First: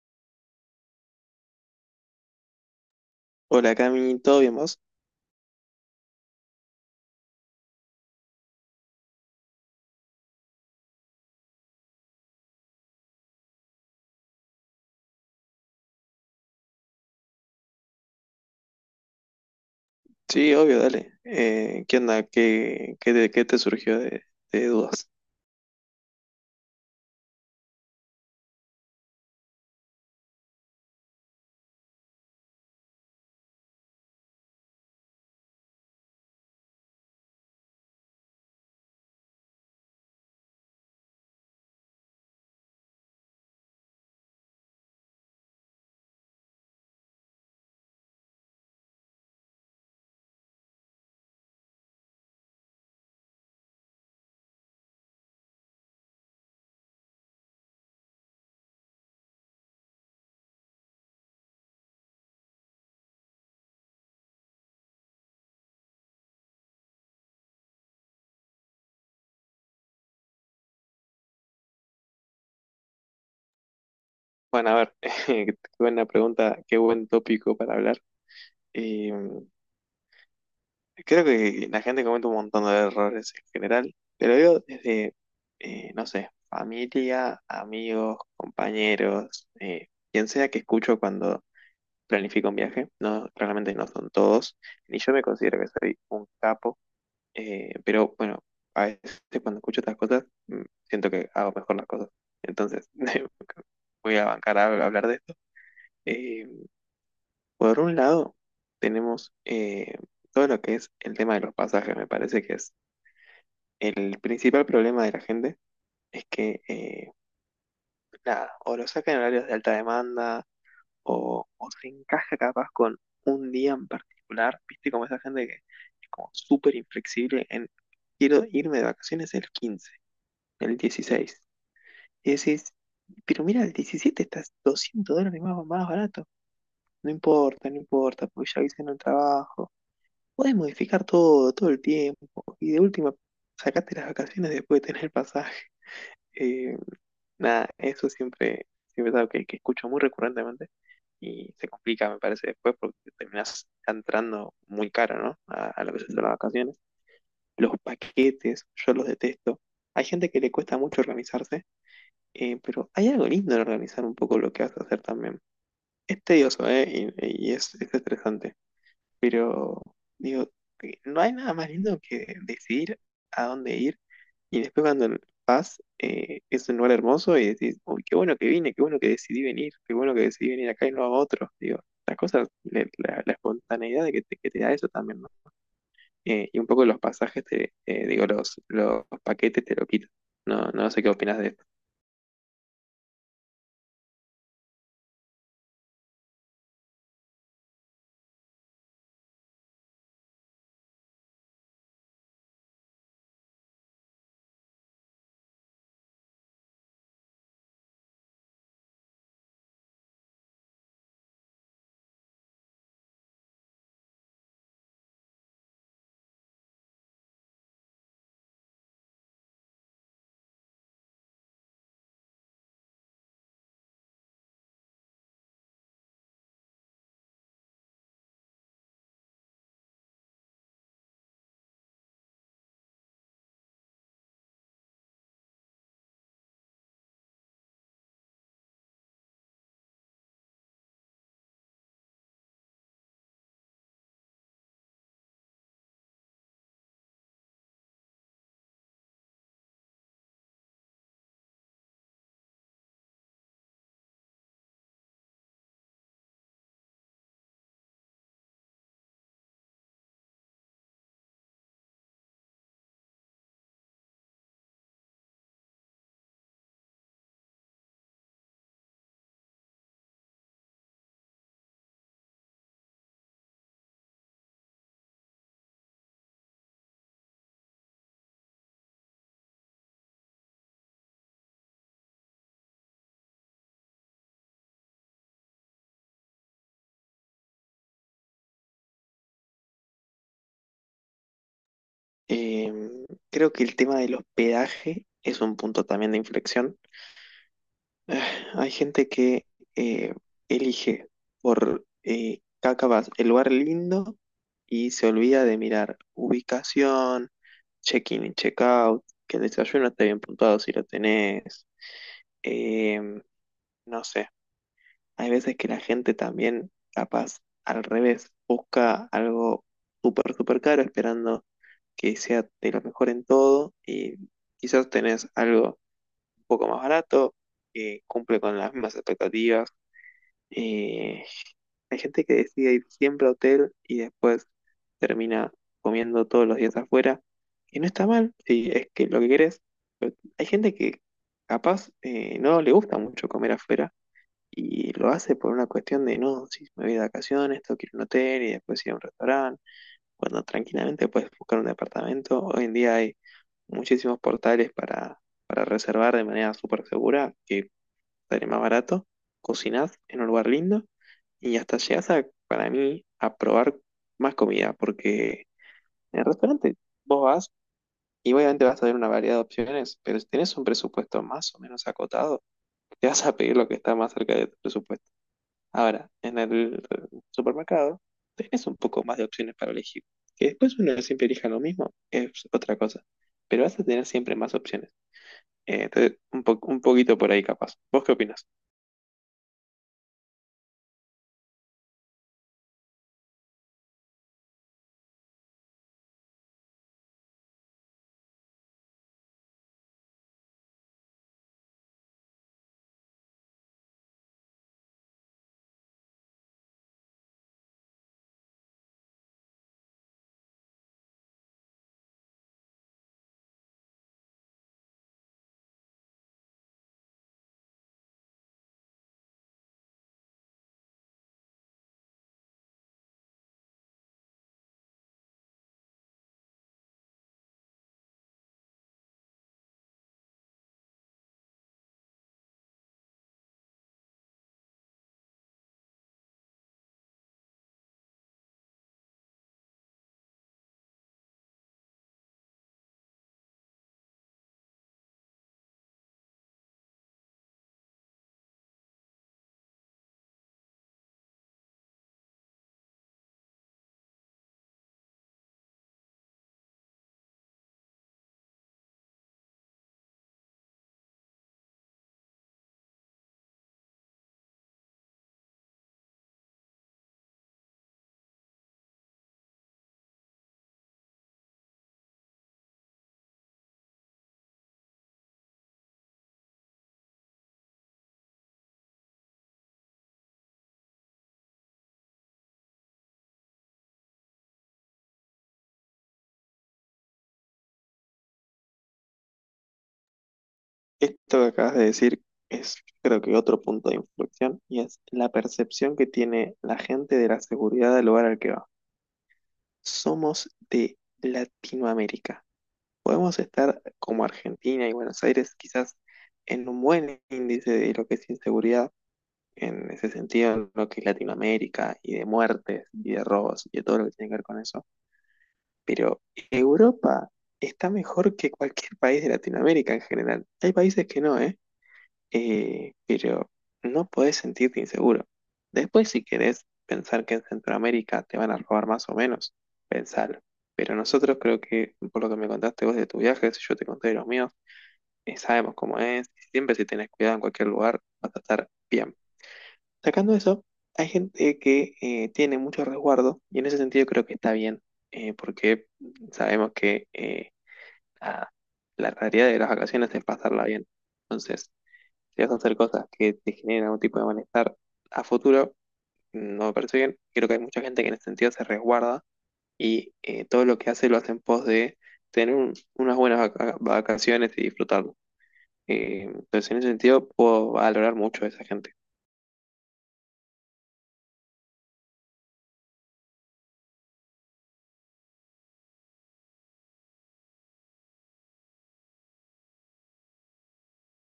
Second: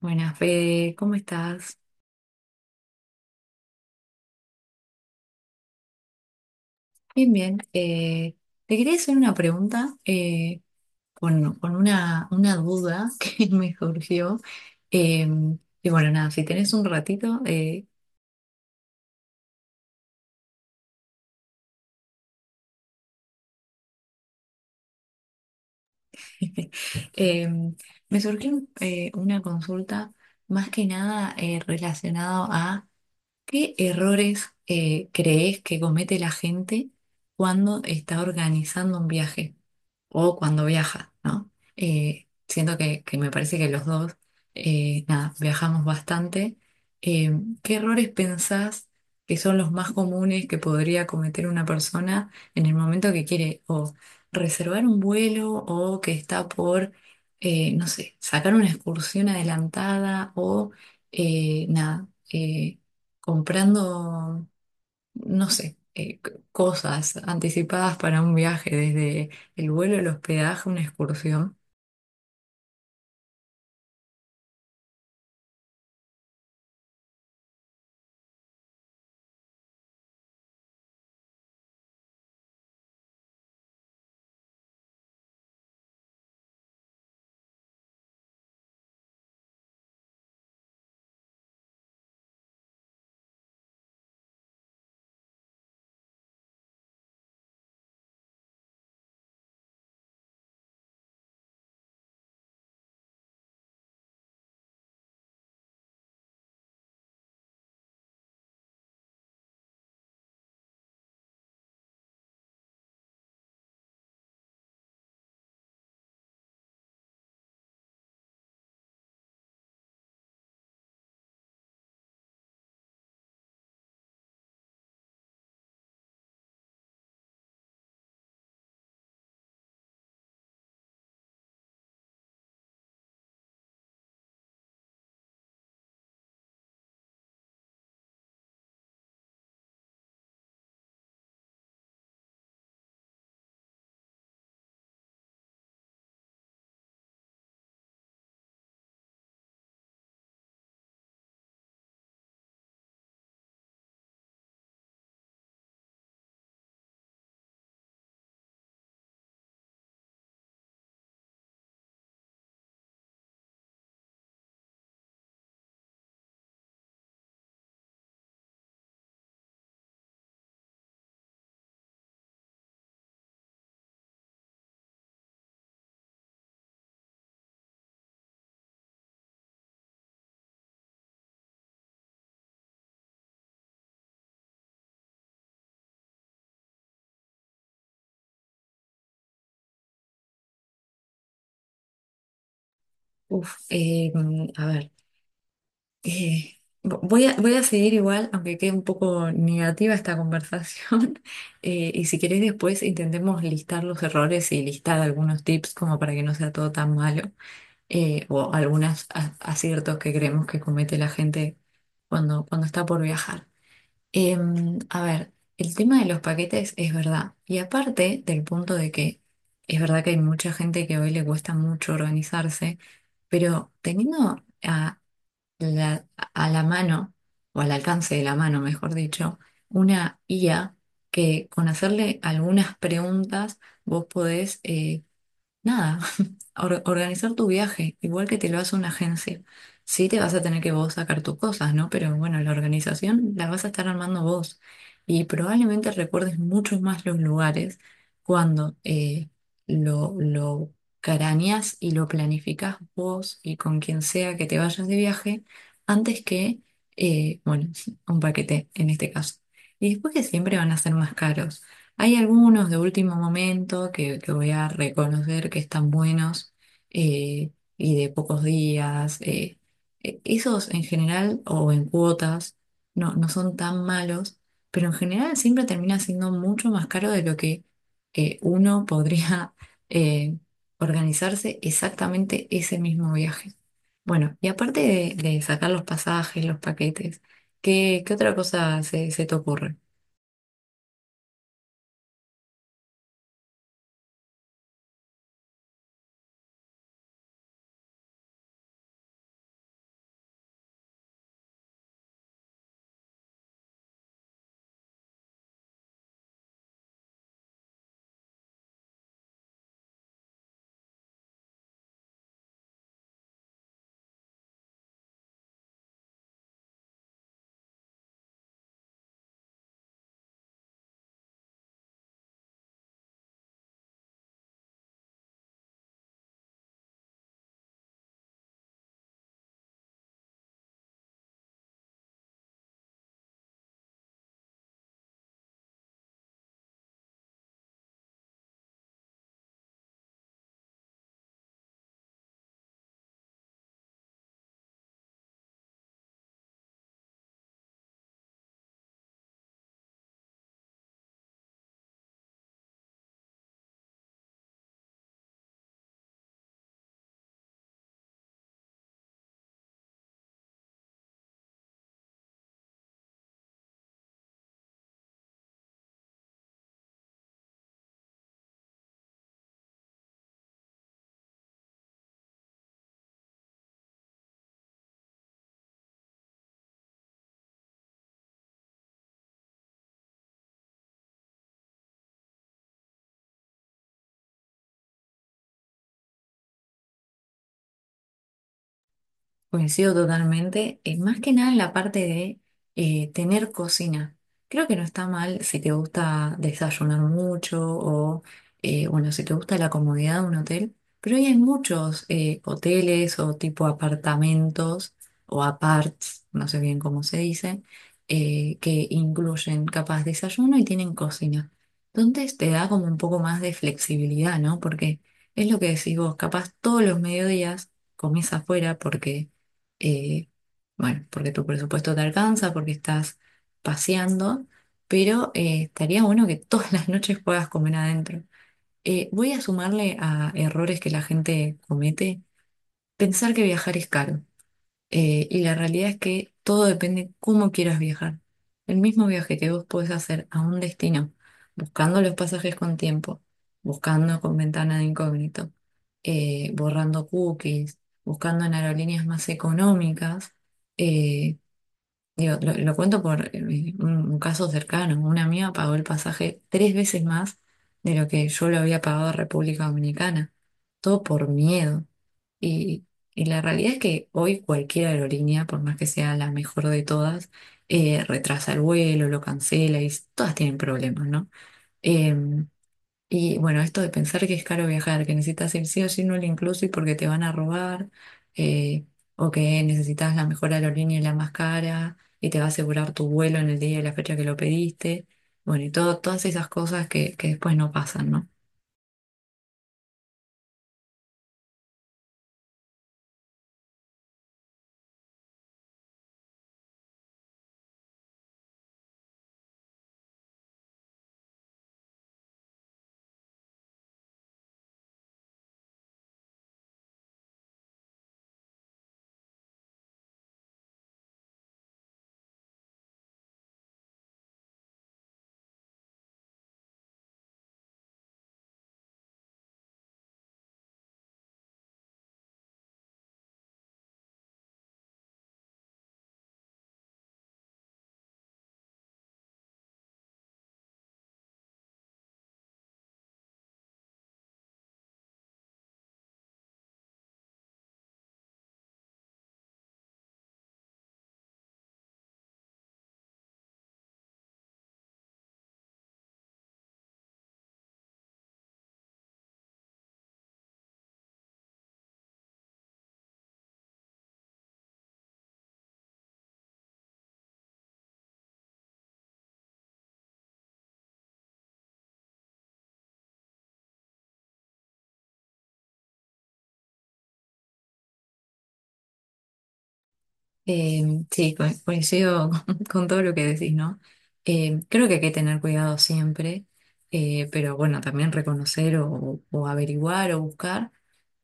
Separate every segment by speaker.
Speaker 1: Buenas, Fede, ¿cómo estás?
Speaker 2: Hola Cami, ¿todo bien vos?
Speaker 1: Bien, bien. Te quería hacer una pregunta con una duda que me surgió. Eh, y bueno, nada, si tenés un ratito,
Speaker 2: Sí, obvio, dale. ¿Qué onda? ¿Qué te surgió de dudas?
Speaker 1: eh, me surgió una consulta más que nada relacionado a qué errores crees que comete la gente cuando está organizando un viaje, o cuando viaja, ¿no? Siento que me parece que los dos, nada, viajamos bastante. Eh, ¿Qué errores pensás que son los más comunes que podría cometer una persona en el momento que quiere o reservar un vuelo o que está por, no sé, sacar una excursión adelantada o, nada, comprando no sé, cosas anticipadas para un viaje, desde el vuelo, el hospedaje, una excursión.
Speaker 2: Bueno, a ver, qué buena pregunta, qué buen tópico para hablar. Y creo que la gente comete un montón de errores en general, pero yo desde, no sé, familia, amigos, compañeros, quien sea que escucho cuando planifico un viaje, no, claramente no son todos, ni yo me considero que soy un capo. Pero bueno, a veces cuando escucho estas cosas, siento que hago mejor las cosas. Entonces, voy a bancar a hablar de esto. Eh, por un lado, tenemos todo lo que es el tema de los pasajes. Me parece que es el principal problema de la gente, es que, nada, o lo sacan en horarios de alta demanda, o se encaja capaz con un día en particular. Viste como esa gente que es como súper inflexible en, quiero irme de vacaciones el 15, el 16. Y decís, pero mira, el 17 está 200 dólares más, más barato. No importa, no importa, porque ya hice en el trabajo. Podés modificar todo, todo el tiempo. Y de última, sacaste las vacaciones después de tener el pasaje. Eh, Nada, eso siempre, siempre es algo que escucho muy recurrentemente. Y se complica, me parece, después porque terminás entrando muy caro, ¿no? A lo que son las vacaciones. Los paquetes, yo los detesto. Hay gente que le cuesta mucho organizarse. Pero hay algo lindo en organizar un poco lo que vas a hacer también. Es tedioso, ¿eh? Y es estresante. Pero, digo, no hay nada más lindo que decidir a dónde ir y después cuando vas, es un lugar hermoso y decís, uy, qué bueno que vine, qué bueno que decidí venir, qué bueno que decidí venir acá y no a otro. Digo, las cosas, la espontaneidad de que te da eso también, ¿no? Y un poco los pasajes, digo, los paquetes te lo quitan. No, no sé qué opinas de eso.
Speaker 1: Uf, a ver, voy a seguir igual, aunque quede un poco negativa esta conversación, y si queréis después intentemos listar los errores y listar algunos tips como para que no sea todo tan malo, o algunos aciertos que creemos que comete la gente cuando, cuando está por viajar. A ver, el tema de los paquetes es verdad. Y aparte del punto de que es verdad que hay mucha gente que hoy le cuesta mucho organizarse, pero teniendo la, a la mano, o al alcance de la mano, mejor dicho, una IA que con hacerle algunas preguntas vos podés, nada, organizar tu viaje, igual que te lo hace una agencia. Sí te vas a tener que vos sacar tus cosas, ¿no? Pero bueno, la organización la vas a estar armando vos. Y probablemente recuerdes mucho más los lugares cuando lo craneás y lo planificás vos y con quien sea que te vayas de viaje, antes que, bueno, un paquete en este caso. Y después que siempre van a ser más caros. Hay algunos de último momento que voy a reconocer que están buenos eh, y de pocos días. Esos en general o en cuotas no son tan malos, pero en general siempre termina siendo mucho más caro de lo que uno podría eh, organizarse exactamente ese mismo viaje. Bueno, y aparte de sacar los pasajes, los paquetes, ¿qué, qué otra cosa se, se te ocurre?
Speaker 2: Eh, Creo que el tema del hospedaje es un punto también de inflexión. Eh, Hay gente que eh, elige por Kakavas el lugar lindo y se olvida de mirar ubicación, check-in y check-out, que el desayuno esté bien puntuado si lo tenés. eh, no sé, hay veces que la gente también, capaz, al revés, busca algo súper, súper caro esperando que sea de lo mejor en todo y quizás tenés algo un poco más barato que cumple con las mismas expectativas. Eh, Hay gente que decide ir siempre a hotel y después termina comiendo todos los días afuera, y no está mal, si es que lo que querés. Pero hay gente que capaz no le gusta mucho comer afuera y lo hace por una cuestión de, no, si me voy de vacaciones, tengo que ir a un hotel y después ir a un restaurante, cuando tranquilamente puedes buscar un departamento. Hoy en día hay muchísimos portales para reservar de manera súper segura, que sale más barato, cocinás en un lugar lindo y hasta llegas a, para mí, a probar más comida, porque en el restaurante vos vas y obviamente vas a ver una variedad de opciones, pero si tenés un presupuesto más o menos acotado, te vas a pedir lo que está más cerca de tu presupuesto. Ahora, en el supermercado tenés un poco más de opciones para elegir. Que después uno siempre elija lo mismo es otra cosa. Pero vas a tener siempre más opciones. Entonces, un poquito por ahí capaz. ¿Vos qué opinas?
Speaker 1: Coincido totalmente, más que nada en la parte de tener cocina. Creo que no está mal si te gusta desayunar mucho o, bueno, si te gusta la comodidad de un hotel, pero hoy hay muchos hoteles o tipo apartamentos o aparts, no sé bien cómo se dice, que incluyen capaz desayuno y tienen cocina. Entonces te da como un poco más de flexibilidad, ¿no? Porque es lo que decís vos, capaz todos los mediodías comés afuera porque eh, bueno, porque tu presupuesto te alcanza, porque estás paseando, pero estaría bueno que todas las noches puedas comer adentro. Voy a sumarle a errores que la gente comete, pensar que viajar es caro. Y la realidad es que todo depende cómo quieras viajar. El mismo viaje que vos podés hacer a un destino, buscando los pasajes con tiempo, buscando con ventana de incógnito, borrando cookies, buscando en aerolíneas más económicas, eh, digo, lo cuento por un caso cercano. Una amiga pagó el pasaje tres veces más de lo que yo lo había pagado a República Dominicana. Todo por miedo. Y, y la realidad es que hoy cualquier aerolínea, por más que sea la mejor de todas, retrasa el vuelo, lo cancela y todas tienen problemas, ¿no? Em, y bueno, esto de pensar que es caro viajar, que necesitas ir sí o sí no lo inclusive porque te van a robar, eh, o que necesitas la mejor aerolínea y la más cara, y te va a asegurar tu vuelo en el día y la fecha que lo pediste. Bueno, y todo, todas esas cosas que después no pasan, ¿no?
Speaker 2: Esto que acabas de decir es, creo que, otro punto de inflexión y es la percepción que tiene la gente de la seguridad del lugar al que va. Somos de Latinoamérica. Podemos estar como Argentina y Buenos Aires quizás en un buen índice de lo que es inseguridad, en ese sentido, en lo que es Latinoamérica, y de muertes, y de robos, y de todo lo que tiene que ver con eso. Pero Europa está mejor que cualquier país de Latinoamérica en general. Hay países que no, ¿eh? Pero no podés sentirte inseguro. Después, si querés pensar que en Centroamérica te van a robar más o menos, pensalo. Pero nosotros creo que, por lo que me contaste vos de tu viaje, si yo te conté de los míos, sabemos cómo es. Siempre si tenés cuidado en cualquier lugar, vas a estar bien. Sacando eso, hay gente que tiene mucho resguardo y en ese sentido creo que está bien, porque sabemos que nada, la realidad de las vacaciones es pasarla bien. Entonces, si vas a hacer cosas que te generen algún tipo de malestar a futuro, no me parece bien. Creo que hay mucha gente que en ese sentido se resguarda y todo lo que hace lo hace en pos de tener unas buenas vacaciones y disfrutarlo. Entonces, en ese sentido, puedo valorar mucho a esa gente.
Speaker 1: Eh, sí, coincido con todo lo que decís, ¿no? Creo que hay que tener cuidado siempre, pero bueno, también reconocer o averiguar o buscar.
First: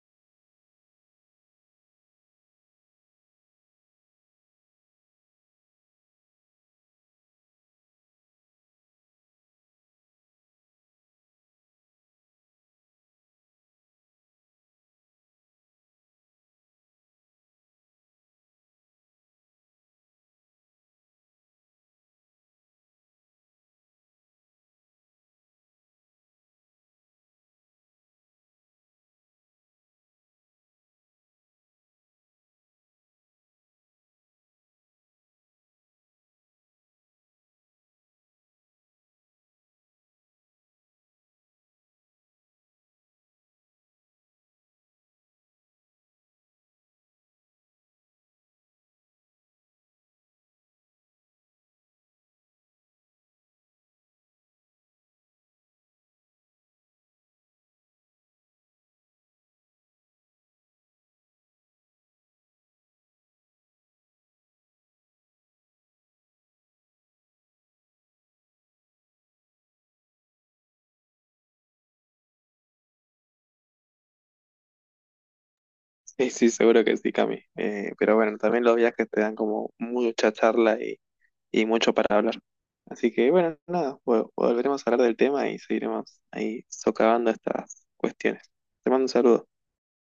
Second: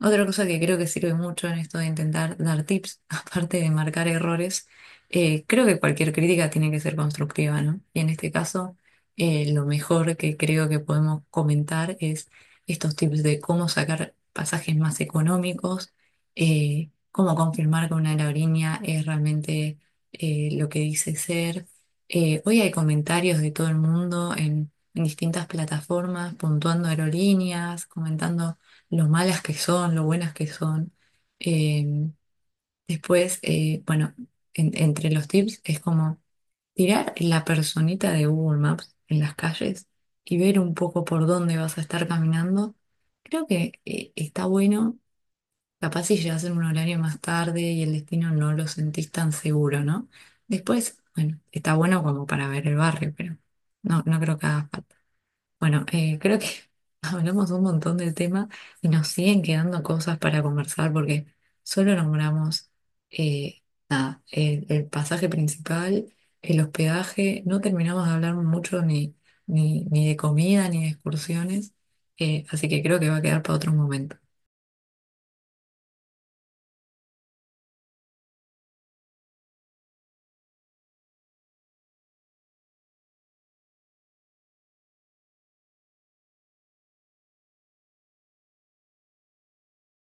Speaker 1: Otra cosa que creo que sirve mucho en esto de intentar dar tips, aparte de marcar errores, creo que cualquier crítica tiene que ser constructiva, ¿no? Y en este caso, lo mejor que creo que podemos comentar es estos tips de cómo sacar pasajes más económicos, eh, cómo confirmar que una aerolínea es realmente lo que dice ser. Hoy hay comentarios de todo el mundo en distintas plataformas, puntuando aerolíneas, comentando lo malas que son, lo buenas que son. Eh, después, bueno, entre los tips es como tirar la personita de Google Maps en las calles y ver un poco por dónde vas a estar caminando. Creo que está bueno. Capaz si llegas en un horario más tarde y el destino no lo sentís tan seguro, ¿no? Después, bueno, está bueno como para ver el barrio, pero no, no creo que haga falta. Bueno, creo que hablamos un montón del tema y nos siguen quedando cosas para conversar porque solo nombramos eh, el pasaje principal, el hospedaje, no terminamos de hablar mucho ni, ni de comida ni de excursiones, así que creo que va a quedar para otro momento.
Speaker 2: Sí, sí, seguro que sí, Cami. Pero bueno, también los viajes te dan como mucha charla y mucho para hablar. Así que bueno, nada, volveremos a hablar del tema y seguiremos ahí socavando estas cuestiones. Te mando un saludo.